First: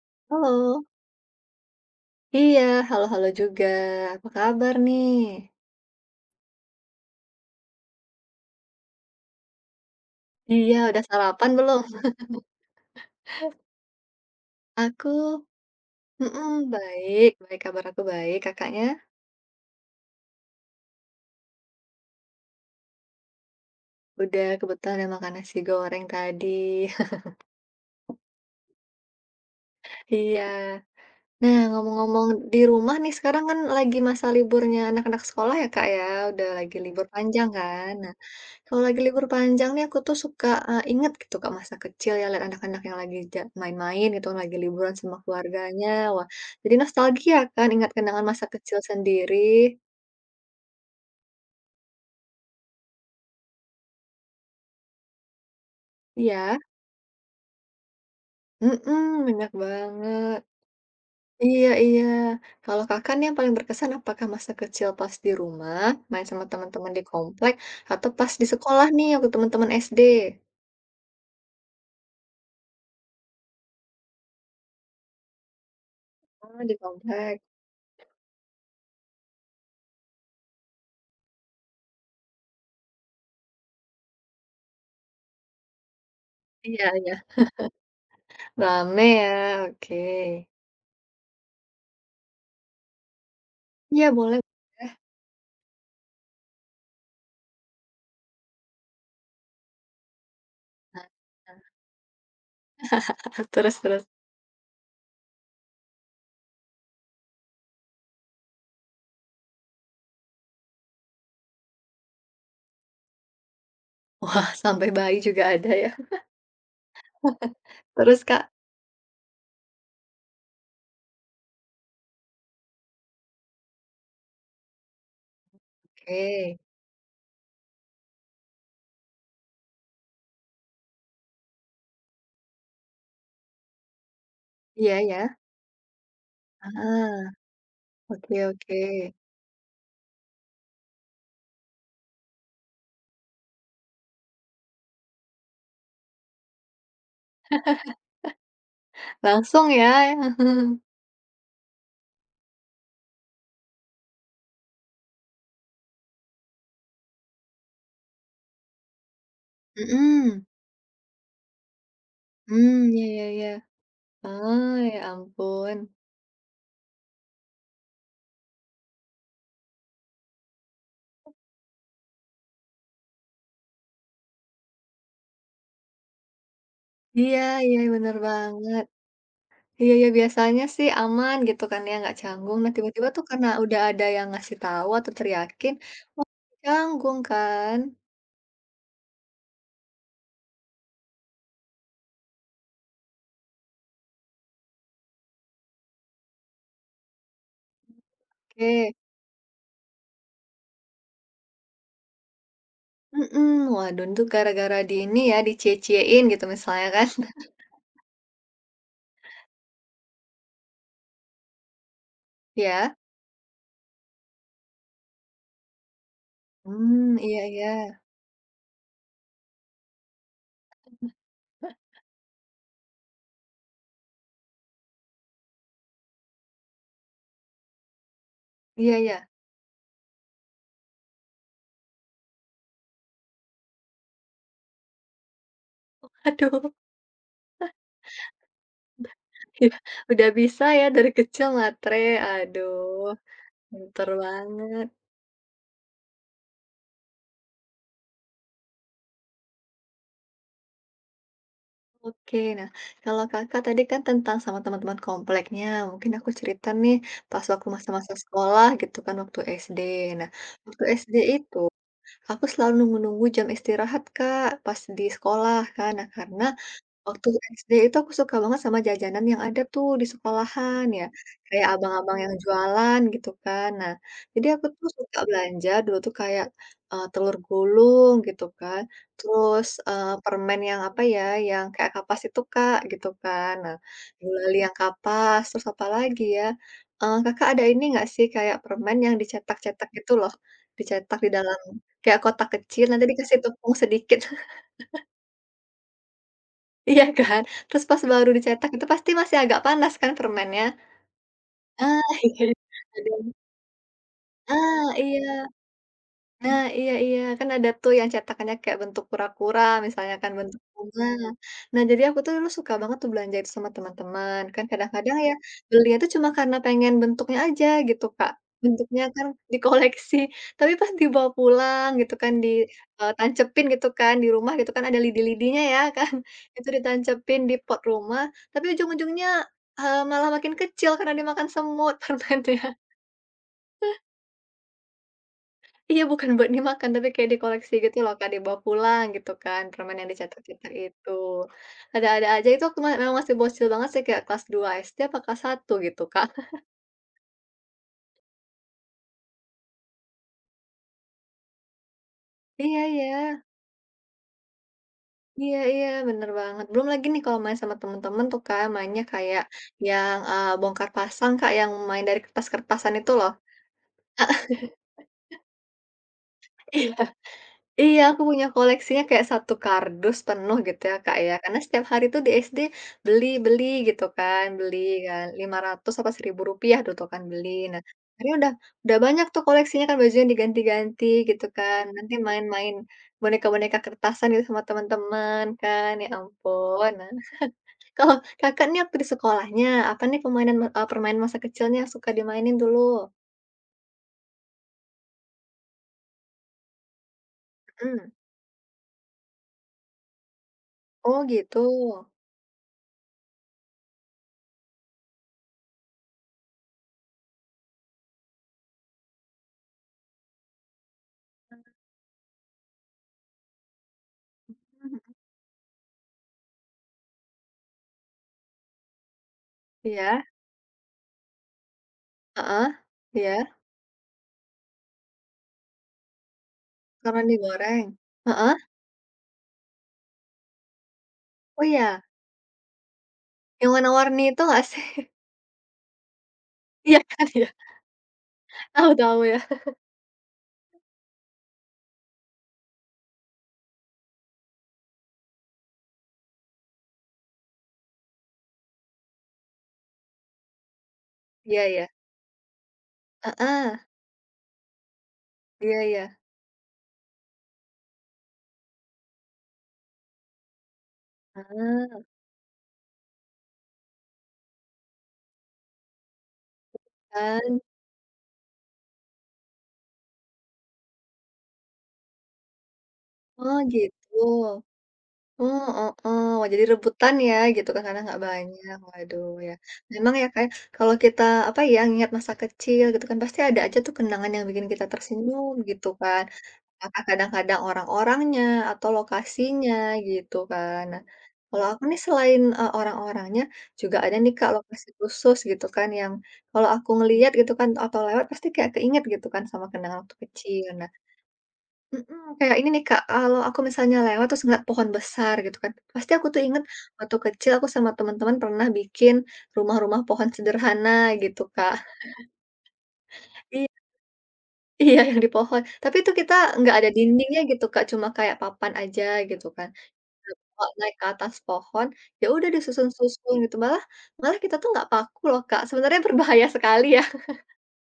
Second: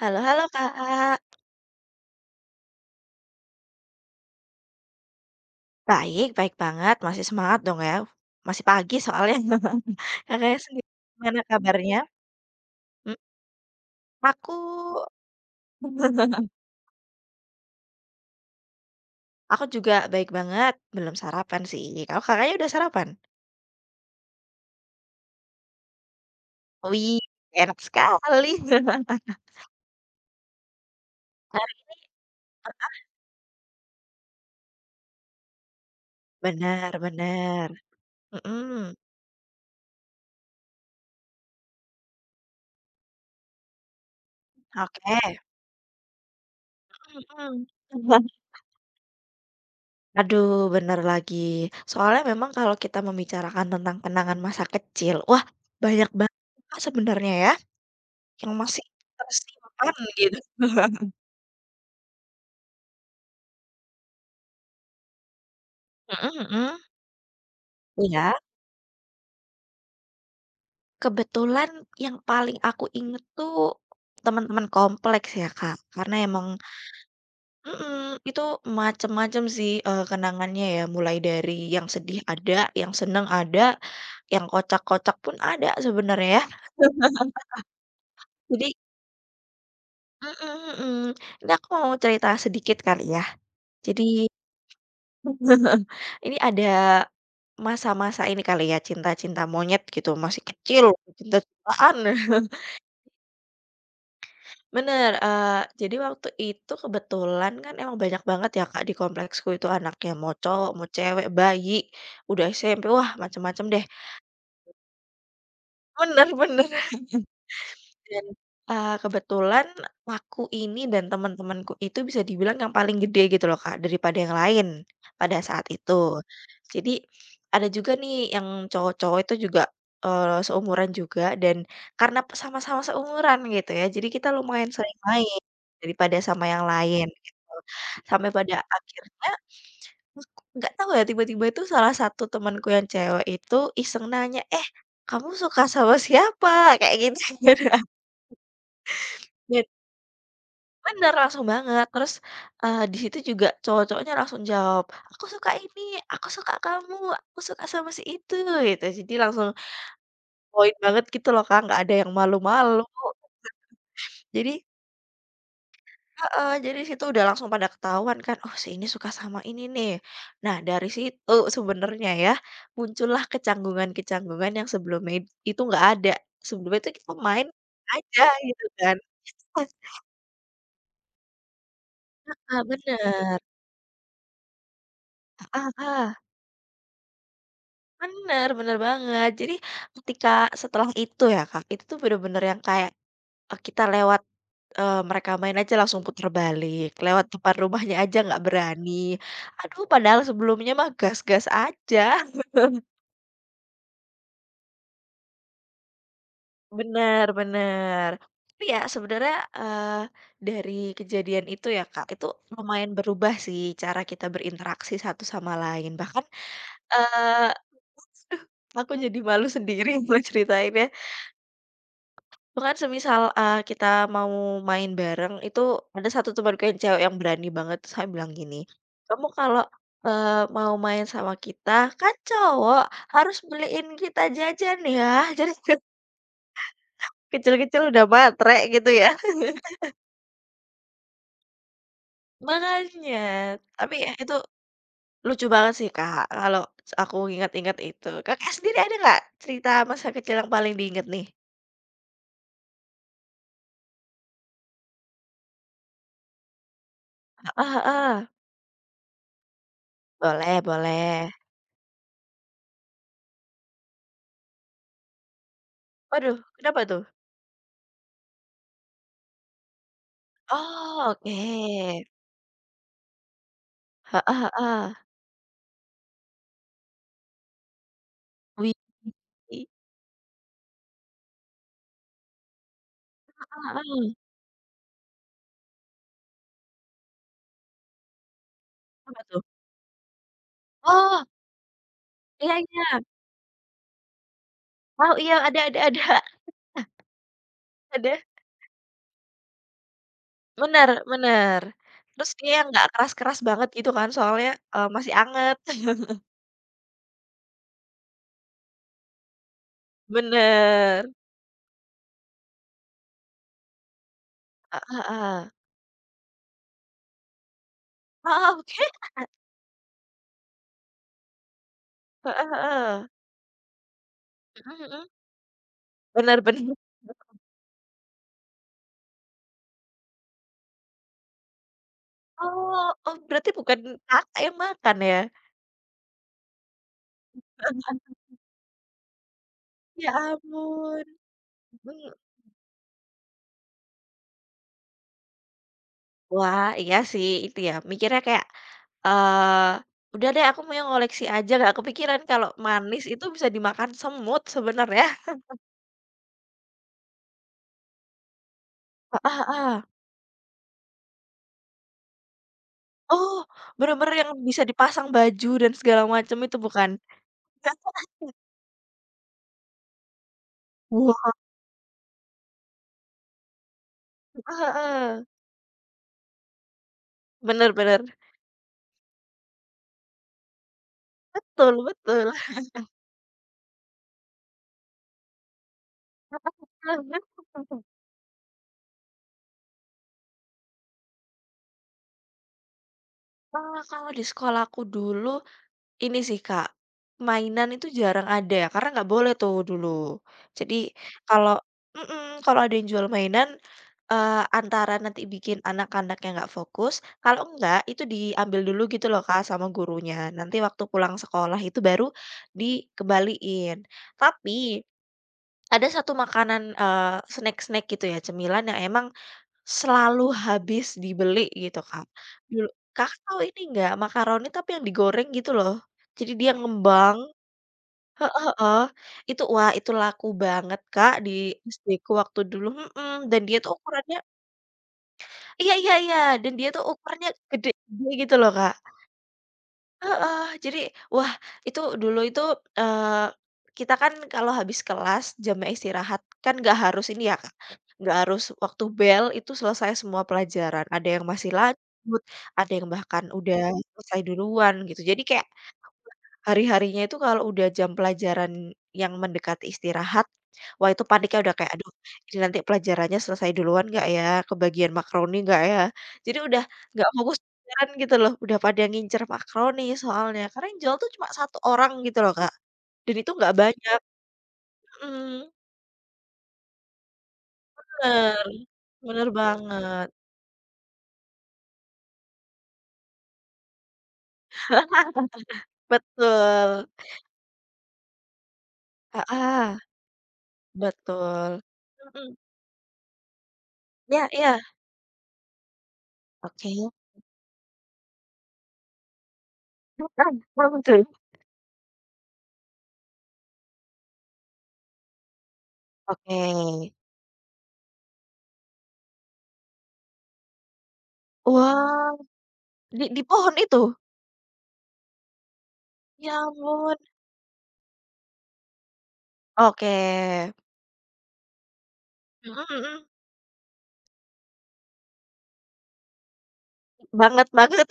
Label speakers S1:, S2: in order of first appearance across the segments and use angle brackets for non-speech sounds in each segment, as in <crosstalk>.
S1: Halo halo,
S2: Halo.
S1: Kak.
S2: Iya, halo-halo juga. Apa kabar nih?
S1: Baik baik banget, masih semangat dong ya, masih pagi soalnya. <laughs> Kakaknya
S2: Iya,
S1: sendiri
S2: udah
S1: gimana
S2: sarapan belum?
S1: kabarnya? Mmm, aku
S2: Aku mhm,
S1: <laughs>
S2: baik baik, kabar aku baik. Kakaknya?
S1: aku juga baik banget, belum sarapan sih. Kalau Kakaknya udah sarapan?
S2: Udah, kebetulan udah makan nasi goreng tadi.
S1: Wih,
S2: <laughs>
S1: enak sekali. <laughs>
S2: Iya. Nah, ngomong-ngomong di rumah nih, sekarang kan lagi masa liburnya anak-anak sekolah ya, Kak, ya? Udah lagi
S1: Bener
S2: libur panjang
S1: bener,
S2: kan? Kalau
S1: mhm,
S2: lagi libur panjang nih aku tuh suka, inget gitu Kak masa kecil ya lihat anak-anak yang lagi main-main gitu, lagi liburan sama
S1: oke,
S2: keluarganya. Wah, jadi nostalgia
S1: mhm.
S2: kan ingat kenangan
S1: <laughs>
S2: masa kecil sendiri.
S1: Aduh, bener lagi. Soalnya memang kalau kita membicarakan tentang kenangan masa kecil, wah banyak banget,
S2: Iya,
S1: Kak, sebenarnya ya. Yang masih
S2: mhm, banyak
S1: tersimpan gitu.
S2: banget.
S1: Mhm
S2: Iya iya. Kalau Kakak nih yang paling berkesan apakah masa kecil pas di rumah, main sama
S1: mhm.
S2: teman-teman di komplek, atau pas
S1: Iya.
S2: di sekolah nih waktu teman-teman SD?
S1: Kebetulan yang paling aku inget tuh teman-teman kompleks ya, Kak, karena emang
S2: Oh, di komplek.
S1: mhm, itu macem-macem sih, kenangannya ya, mulai dari yang sedih ada, yang seneng ada, yang kocak-kocak pun ada sebenarnya ya.
S2: Iya iya.
S1: <laughs> Jadi
S2: Rame ya, oke.
S1: mhm mhm, ini aku mau cerita sedikit kali ya. Jadi
S2: Iya boleh boleh.
S1: <laughs> ini ada masa-masa ini kali ya, cinta-cinta monyet gitu, masih kecil,
S2: Heeh.
S1: cinta-cintaan. <laughs>
S2: <laughs> Terus terus?
S1: Bener, jadi waktu itu kebetulan kan emang banyak banget ya, Kak, di kompleksku itu anaknya, mau cowok, mau cewek, bayi, udah SMP, wah macem-macem deh.
S2: Wah, sampai bayi juga ada ya?
S1: Bener bener.
S2: Terus,
S1: Dan,
S2: Kak?
S1: kebetulan aku ini dan teman-temanku itu bisa dibilang yang paling gede gitu loh, Kak, daripada yang lain pada saat itu.
S2: Oke.
S1: Jadi ada juga nih yang cowok-cowok itu juga, seumuran juga dan karena sama-sama seumuran gitu ya, jadi kita lumayan sering
S2: Iya ya?
S1: main daripada sama yang lain
S2: Ah,
S1: gitu. Sampai
S2: oke
S1: pada
S2: oke.
S1: akhirnya aku nggak tahu ya tiba-tiba itu salah satu temanku yang cewek itu iseng nanya, "Eh, kamu suka sama siapa?" Kayak gitu. Dan
S2: Langsung ya? <laughs> Heeh.
S1: bener, langsung banget. Terus, di situ juga cowok-cowoknya langsung jawab, "Aku suka ini, aku suka kamu, aku suka sama si itu," gitu. Jadi langsung
S2: Mhm.
S1: poin banget gitu loh, Kak, nggak ada yang
S2: Mmm,
S1: malu-malu.
S2: ya ya ya.
S1: Jadi
S2: Oh, ya ampun.
S1: heeh, jadi di situ udah langsung pada ketahuan kan, "Oh, si ini suka sama ini nih." Nah, dari situ sebenarnya ya, muncullah kecanggungan-kecanggungan yang sebelumnya itu nggak ada. Sebelumnya itu kita
S2: Iya
S1: main
S2: iya, bener
S1: aja gitu
S2: banget.
S1: kan.
S2: Iya
S1: <laughs>
S2: iya, biasanya sih aman gitu kan ya, nggak canggung.
S1: Ah
S2: Nah, tiba-tiba tuh
S1: bener.
S2: karena udah ada yang ngasih tahu atau
S1: Heeh
S2: teriakin,
S1: heeh.
S2: wah canggung kan.
S1: Bener bener banget. Jadi ketika setelah itu ya, Kak, itu tuh bener-bener yang kayak, kita lewat, mereka main aja langsung putar balik, lewat depan rumahnya aja nggak berani.
S2: Oke.
S1: Aduh, padahal sebelumnya mah gas-gas aja. <laughs>
S2: Mhm. Waduh, itu gara-gara di ini ya, dicie-ciein gitu misalnya kan?
S1: Bener
S2: <laughs>
S1: bener. Tapi ya sebenarnya, eee, dari kejadian itu ya, Kak, itu lumayan
S2: Ya?
S1: berubah sih cara kita berinteraksi satu sama lain. Bahkan,
S2: Mmm, iya
S1: eee,
S2: iya.
S1: aku jadi malu sendiri <laughs> mau ceritainnya. Bahkan semisal, kita mau main bareng itu ada satu temanku yang cewek yang berani banget, terus saya bilang gini,
S2: Iya
S1: "Kamu
S2: iya.
S1: kalau, eee, mau main sama kita, kan cowok harus beliin kita jajan ya." <laughs> Jadi
S2: Aduh,
S1: kecil-kecil udah matre gitu ya. <laughs>
S2: iya, udah bisa ya dari kecil matre, aduh,
S1: Makanya, tapi
S2: pinter
S1: ya itu
S2: banget.
S1: lucu banget sih, Kak, kalau aku ingat-ingat itu. Kakak sendiri ada nggak cerita masa kecil yang paling diinget nih?
S2: Oke, nah kalau Kakak tadi kan tentang sama teman-teman kompleknya, mungkin aku cerita nih pas
S1: Ah
S2: waktu
S1: ah
S2: masa-masa
S1: ah.
S2: sekolah gitu kan waktu SD. Nah,
S1: Boleh
S2: waktu SD
S1: boleh.
S2: itu aku selalu nunggu-nunggu jam istirahat Kak, pas di sekolah kan. Nah,
S1: Waduh, kenapa tuh?
S2: Waktu SD itu aku suka banget sama jajanan yang ada tuh di sekolahan ya,
S1: Oh, oke.
S2: kayak abang-abang yang jualan gitu kan. Nah,
S1: Heeh
S2: jadi aku
S1: heeh.
S2: tuh suka belanja dulu tuh kayak, telur gulung gitu
S1: Wih.
S2: kan, terus, permen yang apa ya, yang kayak kapas itu, Kak, gitu kan.
S1: Heeh
S2: Nah,
S1: heeh.
S2: gula yang kapas, terus apa lagi ya, Kakak ada ini nggak sih kayak permen yang
S1: Apa tuh?
S2: dicetak-cetak gitu loh, dicetak
S1: Oh,
S2: di dalam kayak kotak
S1: iya
S2: kecil
S1: iya.
S2: nanti dikasih tepung sedikit.
S1: Oh, iya, ada ada. <laughs>
S2: Iya kan? Terus pas
S1: Ada.
S2: baru dicetak itu pasti masih agak panas kan permennya?
S1: Bener bener.
S2: Ah, <laughs>
S1: Terus dia
S2: iya.
S1: yang nggak
S2: Ada yang
S1: keras-keras banget gitu kan soalnya,
S2: ah,
S1: masih
S2: iya.
S1: anget. <laughs>
S2: Nah, iya iya, kan ada tuh yang cetakannya kayak bentuk kura-kura, misalnya kan bentuk bunga.
S1: Bener.
S2: Nah, jadi aku tuh dulu suka banget tuh belanja itu sama teman-teman, kan
S1: Heeh
S2: kadang-kadang ya
S1: heeh.
S2: belinya tuh cuma karena pengen bentuknya aja gitu, Kak.
S1: Heeh, oke.
S2: Bentuknya kan dikoleksi, tapi pas dibawa pulang gitu kan
S1: Heeh
S2: di,
S1: heeh.
S2: tancepin gitu kan di rumah gitu
S1: Mhm
S2: kan ada
S1: mhm.
S2: lidi-lidinya ya kan,
S1: Bener
S2: <laughs> itu
S1: bener.
S2: ditancepin di pot rumah, tapi ujung-ujungnya, malah makin kecil karena dimakan semut <laughs> permennya.
S1: Oh oh, berarti bukan Kakak yang makan ya?
S2: Iya, bukan buat dimakan, tapi kayak
S1: <laughs>
S2: dikoleksi
S1: Heeh
S2: gitu loh,
S1: heeh.
S2: Kak, dibawa pulang gitu kan, permen yang
S1: Ya
S2: dicetak-cetak
S1: ampun.
S2: itu.
S1: Mhm.
S2: Ada-ada aja, itu waktu memang masih bocil banget sih, kayak kelas 2 apa kelas satu gitu, Kak. <laughs>
S1: Wah, iya sih itu ya, mikirnya kayak, udah deh aku mau ngoleksi aja, nggak kepikiran kalau
S2: Iya
S1: manis itu
S2: iya.
S1: bisa dimakan semut sebenarnya.
S2: Iya iya, bener banget. Belum lagi nih kalau main sama temen-temen tuh, Kak, mainnya kayak
S1: Heeh heeh.
S2: yang, bongkar pasang, Kak, yang main dari kertas-kertasan itu loh.
S1: Oh, bener-bener yang bisa dipasang baju dan segala macam itu bukan?
S2: <laughs> Iya,
S1: <laughs>
S2: aku punya koleksinya kayak satu kardus penuh gitu ya, Kak, ya.
S1: Wah.
S2: Karena setiap hari tuh di SD beli beli gitu kan, beli
S1: Heeh
S2: kan 500 apa Rp1.000 dulu tuh kan beli.
S1: bener
S2: Nah,
S1: bener,
S2: akhirnya udah banyak tuh koleksinya kan, bajunya diganti-ganti gitu
S1: betul
S2: kan. Nanti
S1: betul.
S2: main-main boneka-boneka kertasan gitu sama teman-teman kan, ya ampun. Nah,
S1: <laughs>
S2: kalau Kakak nih waktu di sekolahnya, apa nih permainan permainan masa kecilnya yang suka dimainin dulu?
S1: Kalau di sekolahku dulu ini sih, Kak, mainan itu
S2: Mhm.
S1: jarang ada ya, karena nggak boleh tuh dulu. Jadi
S2: Oh
S1: kalau
S2: gitu.
S1: mhm, kalau ada yang jual mainan antara nanti bikin anak-anaknya nggak fokus, kalau enggak itu diambil dulu gitu loh Kak sama gurunya, nanti waktu pulang sekolah itu baru dikembaliin. Tapi
S2: Mhm.
S1: ada satu makanan, snack-snack gitu ya, cemilan yang emang
S2: Iya,
S1: selalu habis dibeli gitu Kak. Dulu
S2: heeh,
S1: Kakak
S2: iya.
S1: tahu ini nggak, makaroni tapi yang digoreng gitu loh, jadi dia ngembang
S2: Makaroni digoreng?
S1: heeh
S2: Heeh,
S1: heeh, itu wah itu laku banget Kak di
S2: oh iya,
S1: SD-ku waktu dulu mhm, dan dia
S2: yang
S1: tuh ukurannya
S2: warna-warni itu nggak sih? <laughs>
S1: Iya iya iya, dan dia tuh
S2: Iya kan
S1: ukurannya
S2: ya?
S1: gede-gede gitu loh, Kak.
S2: Tahu tahu ya.
S1: Heeh, jadi wah itu dulu itu, kita kan kalau habis kelas jamnya istirahat kan nggak harus ini ya, Kak, nggak harus waktu bel itu selesai semua pelajaran, ada yang masih
S2: Iya ya,
S1: lanjut, ada yang bahkan udah
S2: heeh,
S1: selesai duluan gitu. Jadi kayak
S2: iya ya,
S1: hari-harinya itu kalau udah jam pelajaran yang mendekati istirahat, wah itu paniknya udah kayak, "Aduh,
S2: heeh,
S1: ini nanti pelajarannya selesai duluan nggak ya? Kebagian makaroni nggak ya?" Jadi udah nggak fokus
S2: kan.
S1: pelajaran gitu loh, udah pada ngincer makaroni soalnya, karena yang jual tuh cuma satu orang gitu loh, Kak, dan itu nggak
S2: Oh
S1: banyak.
S2: gitu.
S1: Mhm,
S2: Oh, oh, oh. Wah jadi rebutan ya gitu kan karena nggak
S1: bener,
S2: banyak, waduh
S1: bener
S2: ya.
S1: banget.
S2: Memang ya kayak kalau kita, apa ya, ingat masa kecil gitu kan pasti ada aja tuh kenangan yang bikin kita tersenyum gitu kan.
S1: Betul,
S2: Apakah kadang-kadang orang-orangnya atau lokasinya
S1: ah
S2: gitu kan. Nah,
S1: betul.
S2: kalau aku nih
S1: Mhm,
S2: selain, orang-orangnya juga ada
S1: iya
S2: nih Kak
S1: iya,
S2: lokasi khusus gitu kan yang kalau aku
S1: oke.
S2: ngelihat gitu kan atau lewat pasti kayak keinget gitu kan sama kenangan
S1: <laughs>
S2: waktu kecil. Nah
S1: Mhm,
S2: mhm, kayak ini nih Kak, kalau aku misalnya lewat terus ngeliat pohon besar gitu kan, pasti aku
S1: oke.
S2: tuh inget waktu kecil aku sama teman-teman pernah bikin rumah-rumah pohon sederhana gitu Kak.
S1: Wah. Di
S2: <laughs>
S1: pohon
S2: Iya
S1: itu?
S2: iya yang di pohon, tapi itu
S1: Ya
S2: kita nggak ada
S1: ampun.
S2: dindingnya gitu Kak, cuma kayak papan aja gitu kan.
S1: Oke.
S2: Kalau naik ke atas pohon, ya udah
S1: Mhm mhm.
S2: disusun-susun gitu, malah malah kita tuh nggak paku loh, Kak, sebenarnya berbahaya sekali ya, <laughs>
S1: Banget banget.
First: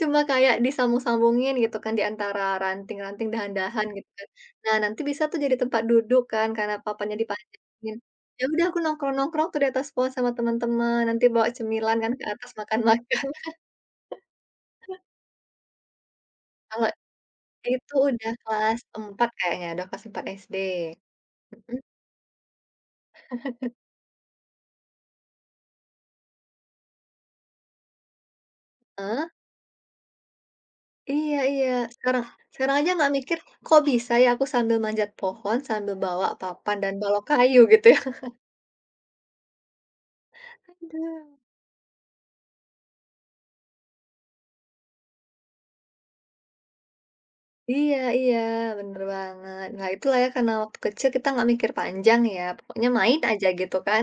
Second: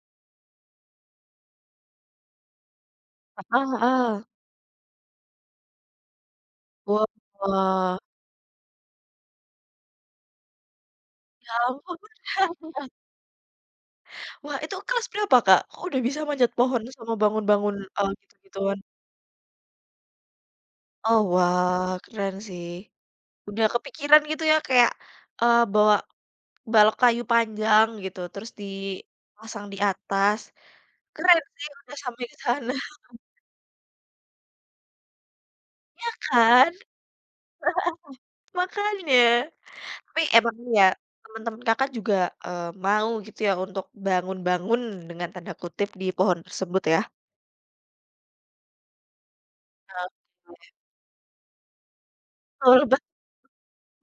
S2: cuma kayak disambung-sambungin gitu kan di antara ranting-ranting,
S1: Heeh
S2: dahan-dahan gitu
S1: heeh.
S2: kan. Nah, nanti bisa tuh jadi tempat duduk kan karena papannya dipanjangin.
S1: Wah.
S2: Ya udah aku nongkrong-nongkrong tuh di atas pohon sama teman-teman, nanti bawa
S1: Ya
S2: cemilan
S1: ampun.
S2: kan ke atas
S1: <laughs>
S2: makan-makan. <laughs>
S1: Wah, itu kelas berapa, Kak? Kok udah bisa manjat pohon
S2: Kalau
S1: sama bangun-bangun,
S2: itu udah
S1: gitu-gituan?
S2: kelas 4 kayaknya, udah kelas 4 SD.
S1: Oh,
S2: Mhm,
S1: wah, keren sih. Udah kepikiran gitu ya kayak, bawa balok kayu panjang gitu, terus
S2: heeh.
S1: dipasang di atas.
S2: Iya
S1: Keren
S2: iya,
S1: sih udah sampai
S2: sekarang
S1: ke sana
S2: sekarang aja nggak mikir, "Kok bisa ya aku sambil manjat pohon, sambil
S1: <laughs>
S2: bawa
S1: kan?
S2: papan dan balok kayu?" Gitu ya.
S1: Makanya. Tapi emang ya
S2: Aduh.
S1: teman-teman Kakak juga, mau gitu ya untuk bangun-bangun dengan tanda kutip di pohon tersebut ya?
S2: Iya iya, bener banget. Nah, itulah ya karena
S1: Oke.
S2: waktu kecil kita nggak mikir panjang ya, pokoknya
S1: Betul ba
S2: main aja gitu kan.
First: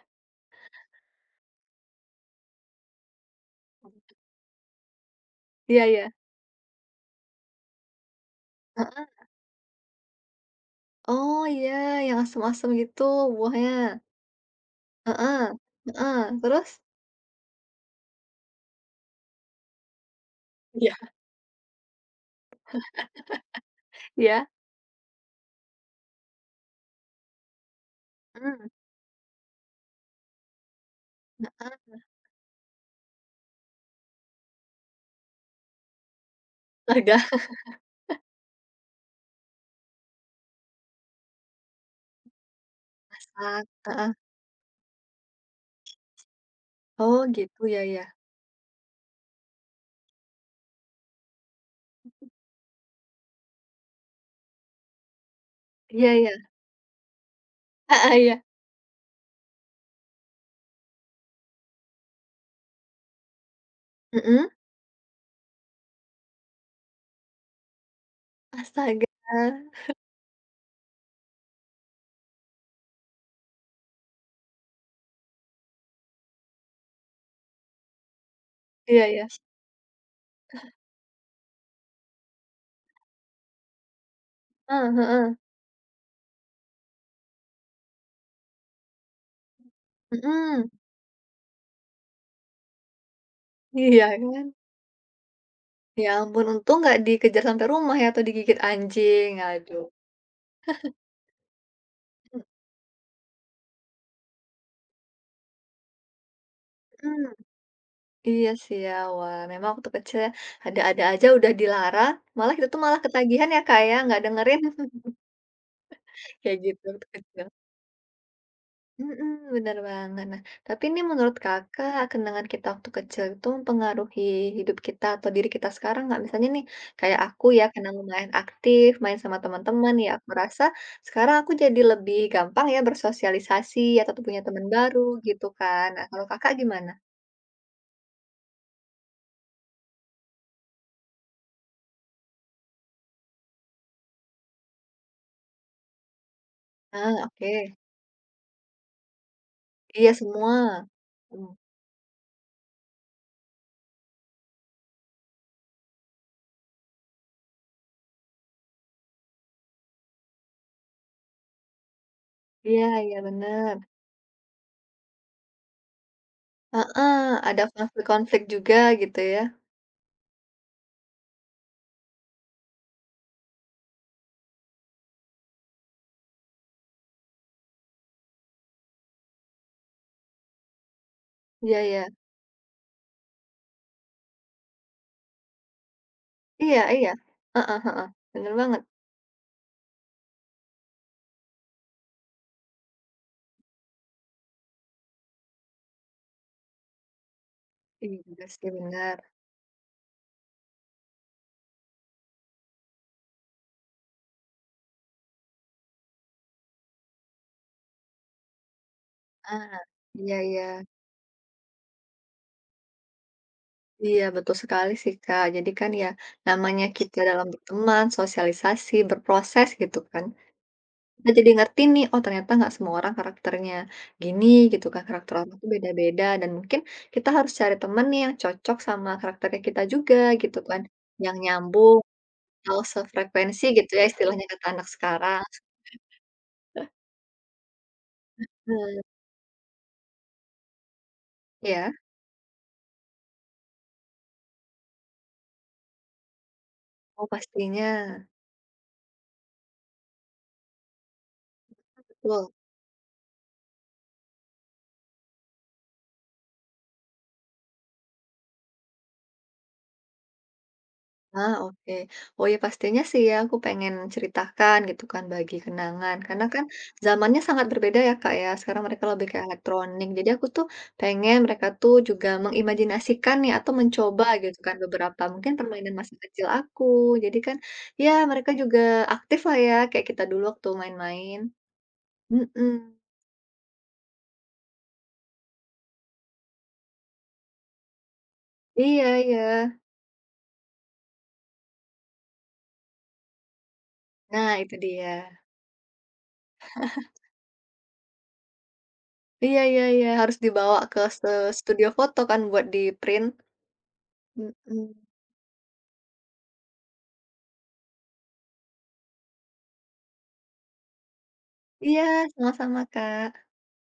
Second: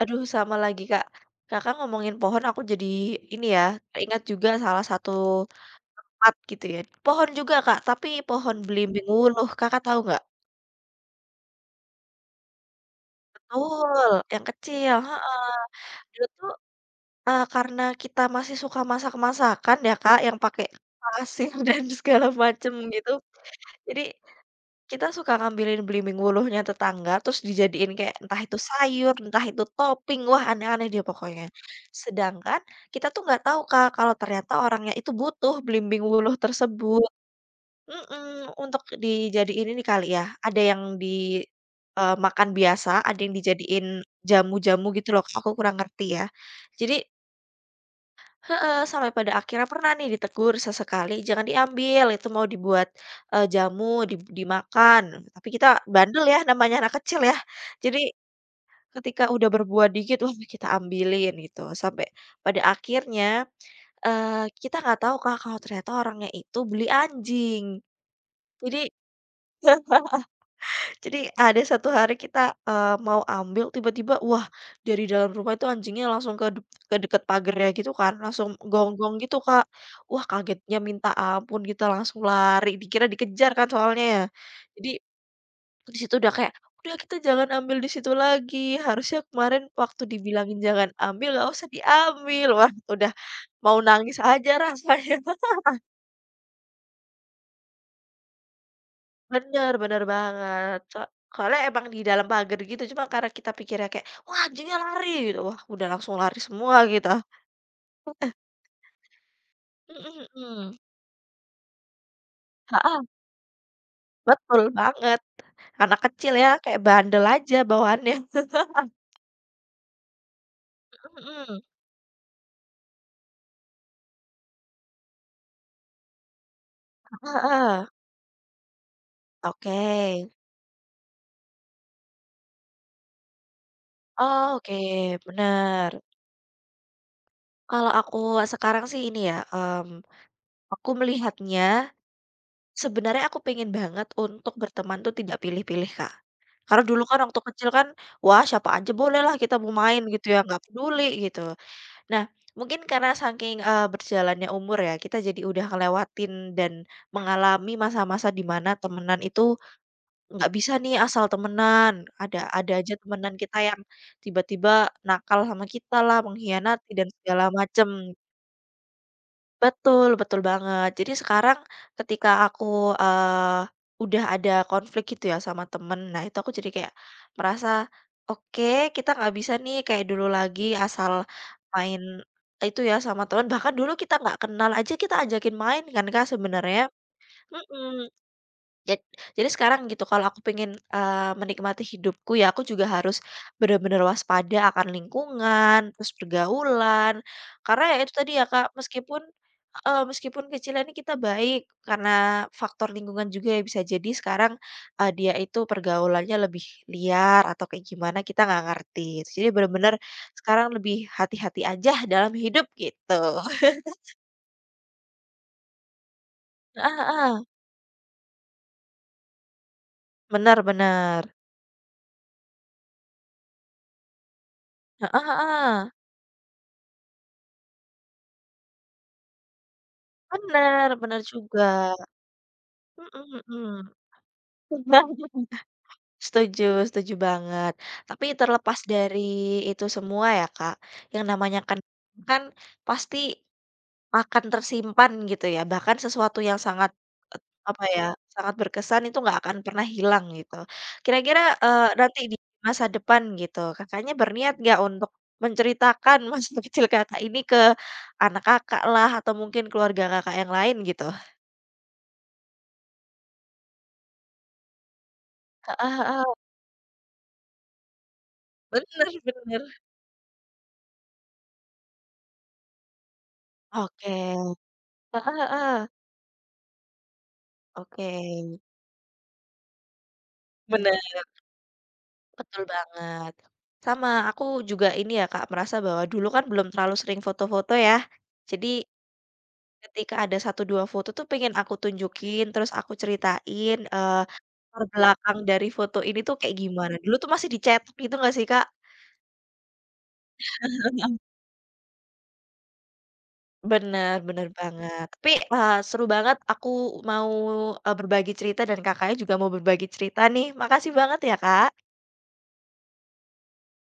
S1: aduh sama lagi Kak, Kakak ngomongin pohon aku jadi ini ya,
S2: <laughs>
S1: ingat juga salah satu
S2: Iya iya.
S1: tempat gitu ya, pohon juga Kak, tapi pohon belimbing
S2: Heeh.
S1: wuluh, Kakak tahu nggak?
S2: Oh iya, yang asem-asem gitu buahnya.
S1: Betul, yang kecil,
S2: Heeh
S1: heeh. Dulu
S2: heeh,
S1: tuh,
S2: terus?
S1: karena kita masih suka masak-masakan ya Kak, yang pakai
S2: Iya.
S1: pasir <laughs> dan segala macem gitu, jadi
S2: Iya?
S1: kita suka ngambilin belimbing wuluhnya tetangga, terus dijadiin kayak entah itu
S2: Mmm,
S1: sayur, entah itu topping, wah aneh-aneh dia pokoknya.
S2: heeh,
S1: Sedangkan kita tuh nggak tahu, Kak, kalau ternyata orangnya itu butuh belimbing wuluh tersebut.
S2: lega
S1: Mhm, untuk dijadiin ini kali ya, ada yang di makan biasa, ada yang
S2: masak,
S1: dijadiin
S2: heeh.
S1: jamu-jamu gitu loh, aku kurang ngerti ya. Jadi
S2: Oh gitu ya ya.
S1: heeh, sampai pada akhirnya pernah nih ditegur sesekali, "Jangan diambil, itu mau dibuat, jamu, di dimakan." Tapi kita
S2: Iya
S1: bandel
S2: iya,
S1: ya, namanya anak kecil ya. Jadi
S2: heeh, iya.
S1: ketika udah berbuah dikit, wah kita ambilin gitu. Sampai pada akhirnya,
S2: Mhm?
S1: kita nggak tahu Kak, kalau ternyata orangnya itu beli anjing. Jadi
S2: Astaga.
S1: <laughs> jadi ada satu hari kita, mau ambil tiba-tiba wah dari dalam rumah itu anjingnya langsung ke deket pagernya gitu kan, langsung
S2: Iya
S1: gonggong
S2: iya.
S1: gitu, Kak. Wah kagetnya minta ampun, kita langsung lari, dikira dikejar kan soalnya ya. Jadi
S2: Heeh heeh.
S1: di situ udah kayak, "Udah kita jangan ambil di situ lagi, harusnya kemarin waktu dibilangin
S2: Mhm.
S1: jangan ambil gak usah diambil." Wah udah mau
S2: Iya
S1: nangis
S2: kan.
S1: aja rasanya.
S2: Ya ampun untung nggak dikejar sampai rumah ya atau digigit anjing,
S1: Bener
S2: aduh.
S1: bener banget, soalnya emang di dalam pagar gitu, cuma karena kita pikirnya kayak, "Wah, anjingnya lari!" gitu, wah udah langsung lari semua gitu.
S2: Mhm. Iya sih ya, wah memang waktu kecil
S1: Mhm
S2: ya
S1: mhm.
S2: ada-ada aja udah dilarang, malah kita tuh malah
S1: Heeh,
S2: ketagihan ya Kak ya, nggak dengerin,
S1: betul
S2: <laughs>
S1: banget. Anak kecil ya,
S2: kayak
S1: kayak
S2: gitu waktu
S1: bandel
S2: kecil.
S1: aja bawaannya. <laughs>
S2: Mhm, bener banget. Nah, tapi ini
S1: Mhm
S2: menurut
S1: mhm.
S2: Kakak, kenangan kita waktu kecil itu mempengaruhi hidup kita atau diri kita sekarang nggak? Misalnya nih, kayak
S1: Heeh
S2: aku ya,
S1: heeh.
S2: karena lumayan aktif, main sama
S1: Oke.
S2: teman-teman ya, aku rasa sekarang aku jadi lebih gampang ya bersosialisasi atau tuh punya
S1: Oh,
S2: teman baru
S1: oke,
S2: gitu kan.
S1: benar.
S2: Nah, kalau Kakak gimana?
S1: Kalau aku sekarang sih ini ya, aku melihatnya sebenarnya aku pengen banget untuk berteman tuh tidak pilih-pilih, Kak. Karena dulu
S2: Ah,
S1: kan waktu
S2: oke.
S1: kecil kan, wah siapa aja boleh lah kita mau main
S2: Iya
S1: gitu ya,
S2: semua.
S1: nggak peduli gitu.
S2: Mmm,
S1: Nah, mungkin karena saking, berjalannya umur ya, kita jadi udah ngelewatin dan mengalami masa-masa di mana temenan itu nggak bisa nih asal temenan. Ada
S2: iya
S1: aja
S2: iya
S1: temenan kita
S2: bener.
S1: yang tiba-tiba nakal sama kita lah, mengkhianati dan
S2: Heeh,
S1: segala
S2: ada
S1: macem.
S2: konflik-konflik juga gitu ya.
S1: Betul betul banget. Jadi sekarang ketika aku, eee, udah ada konflik gitu ya sama temen, nah itu aku jadi kayak merasa, oke kita nggak bisa nih kayak dulu lagi asal
S2: Iya
S1: main
S2: iya.
S1: itu ya sama teman bahkan dulu kita nggak kenal aja kita ajakin main kan Kak
S2: Iya
S1: sebenarnya.
S2: iya. Heeh heeh.
S1: Mhm.
S2: Bener banget.
S1: Ja jadi sekarang gitu kalau aku pengen, menikmati hidupku ya aku juga harus bener-bener waspada akan lingkungan, terus pergaulan, karena ya itu
S2: Iya
S1: tadi
S2: juga
S1: ya
S2: sih,
S1: Kak,
S2: bener.
S1: meskipun heeh, meskipun kecilnya ini kita baik karena faktor lingkungan juga ya bisa jadi sekarang, dia itu pergaulannya lebih liar atau kayak gimana kita nggak ngerti. Jadi
S2: Ah,
S1: bener-bener
S2: iya iya.
S1: sekarang lebih hati-hati aja dalam hidup gitu. <laughs>
S2: Iya, betul sekali sih, Kak. Jadi kan ya namanya
S1: Ah
S2: kita
S1: heeh,
S2: dalam berteman, sosialisasi, berproses gitu kan.
S1: benar bener.
S2: Kita jadi ngerti nih, oh ternyata nggak semua orang karakternya gini gitu kan.
S1: Ah ah
S2: Karakter orang tuh
S1: ah.
S2: beda-beda dan mungkin kita harus cari temen nih yang cocok sama karakternya kita juga gitu kan.
S1: Benar bener
S2: Yang
S1: juga.
S2: nyambung atau
S1: Mhm
S2: sefrekuensi gitu
S1: mhm.
S2: ya istilahnya kata anak
S1: <laughs>
S2: sekarang.
S1: Setuju
S2: <laughs>
S1: setuju banget. Tapi terlepas
S2: Nah,
S1: dari itu semua ya, Kak, yang namanya kan
S2: ya.
S1: kan pasti akan tersimpan gitu ya, bahkan sesuatu yang sangat,
S2: Oh
S1: et apa
S2: pastinya,
S1: ya, sangat berkesan itu nggak akan pernah hilang gitu. Kira-kira, nanti di
S2: betul.
S1: masa depan gitu, Kakaknya berniat nggak untuk menceritakan <laughs> masa kecil Kakak ini ke anak Kakak lah atau mungkin keluarga Kakak yang lain gitu?
S2: Ah, oke. Oh ya pastinya sih ya aku pengen ceritakan gitu kan bagi
S1: Heeh
S2: kenangan
S1: heeh,
S2: karena kan zamannya sangat berbeda ya Kak ya. Sekarang mereka
S1: bener
S2: lebih ke
S1: bener.
S2: elektronik. Jadi aku tuh pengen mereka tuh juga mengimajinasikan nih atau
S1: Oke.
S2: mencoba gitu kan
S1: Heeh
S2: beberapa mungkin
S1: heeh.
S2: permainan masa kecil aku. Jadi kan
S1: Oke.
S2: ya mereka juga aktif lah ya kayak kita dulu waktu
S1: Bener.
S2: main-main.
S1: Betul
S2: Mm-mm.
S1: banget. Sama, aku juga ini ya, Kak, merasa bahwa dulu kan belum terlalu sering foto-foto ya. Jadi
S2: Iya, iya.
S1: ketika ada satu 2 foto tuh pengen aku tunjukin, terus aku ceritain,
S2: Nah, itu
S1: latar
S2: dia.
S1: belakang dari foto ini tuh kayak gimana. Dulu tuh masih dicetak gitu nggak sih, Kak?
S2: Iya, iya, iya. Harus
S1: <laughs>
S2: dibawa ke
S1: Heeh heeh.
S2: studio foto kan buat di print.
S1: Bener bener banget. Tapi, seru banget aku mau, berbagi cerita dan Kakaknya juga mau berbagi cerita nih. Makasih banget ya, Kak.
S2: Iya, sama-sama Kak.